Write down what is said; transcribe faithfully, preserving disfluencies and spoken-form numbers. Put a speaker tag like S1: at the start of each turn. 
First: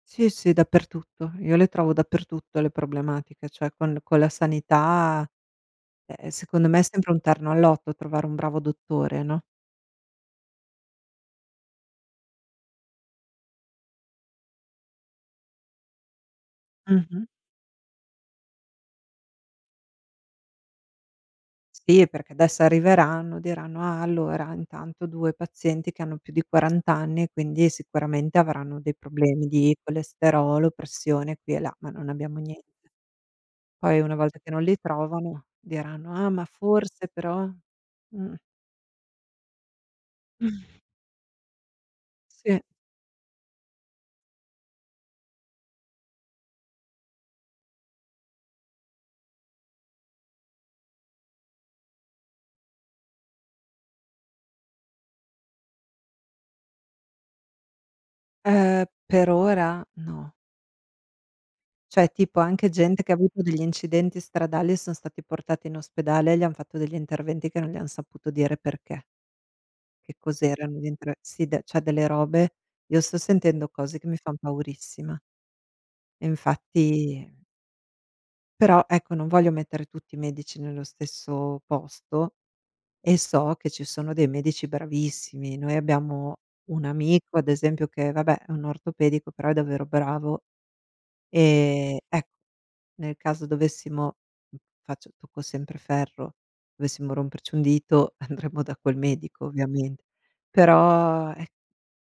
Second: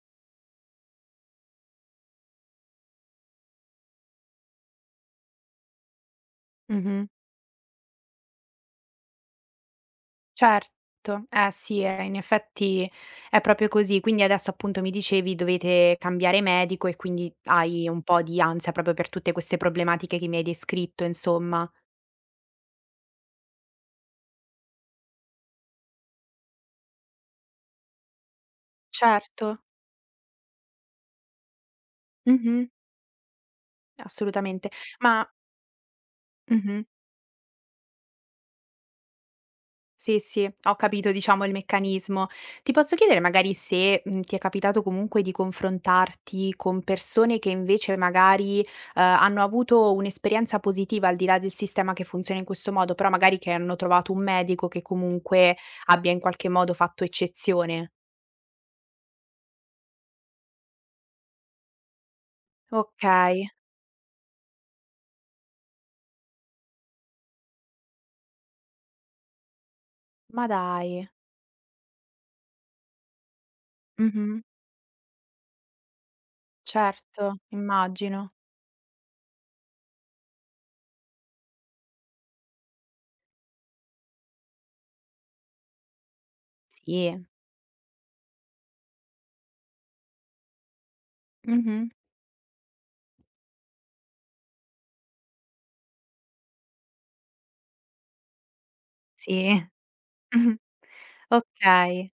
S1: Sì, sì, dappertutto. Io le trovo dappertutto le problematiche, ceh, con con la sanità, eh, e secondo me è
S2: Mh-mh.
S1: sempre un terno al lotto trovare un bravo dottore, no?
S2: Certo, eh, sì, eh, in effetti è proprio così. Quindi adesso appunto mi dicevi dovete cambiare medico e
S1: Mh-mh.
S2: quindi hai un po' di ansia proprio per tutte queste problematiche che mi hai descritto insomma.
S1: Sì, perché adesso arriveranno, diranno: "Ah allora intanto due pazienti che hanno più di quaranta anni, quindi sicuramente avranno dei problemi
S2: Certo.
S1: di colesterolo, pressione qui e là," ma non abbiamo niente.
S2: Mh-mh.
S1: Poi una volta che non
S2: Assolutamente,
S1: li
S2: ma
S1: trovano diranno: "Ah, ma
S2: Mh-mh.
S1: forse, però" mh.
S2: Sì sì, ho capito diciamo il meccanismo.
S1: Sì.
S2: Ti posso chiedere magari se, mhmm, ti è capitato comunque di confrontarti con persone che invece magari, ehm, hanno avuto un'esperienza positiva al di là del sistema che funziona in questo modo, però magari che hanno trovato un medico che comunque abbia in qualche modo fatto eccezione?
S1: Eh, per ora? No. ceh, tipo anche gente che avuto
S2: Okay.
S1: degli incidenti stradali e son stati portati in ospedale e gli han fatto degli interventi che non gli han saputo dire perché Che
S2: Ma
S1: cos'erano gli
S2: dai.
S1: entr sì, de ceh, delle robe, io sto sentendo cose che mi fan
S2: Mh-mh.
S1: paurissima. E infatti
S2: Certo, immagino.
S1: Però, ecco, non voglio mettere tutti i medici nello stesso posto e so che ci sono dei medici bravissimi. Noi abbiamo un
S2: Sì.
S1: amico ad esempio, che vabbè, è un ortopedico però è davvero bravo,
S2: Mh-mh.
S1: ehm, ecco, nel caso dovessimo mh, faccio tocco sempre ferro, dovessimo romperci un dito, andremo da quel medico
S2: Sì.
S1: ovviamente,
S2: Mh-mh.
S1: però eh
S2: Okay.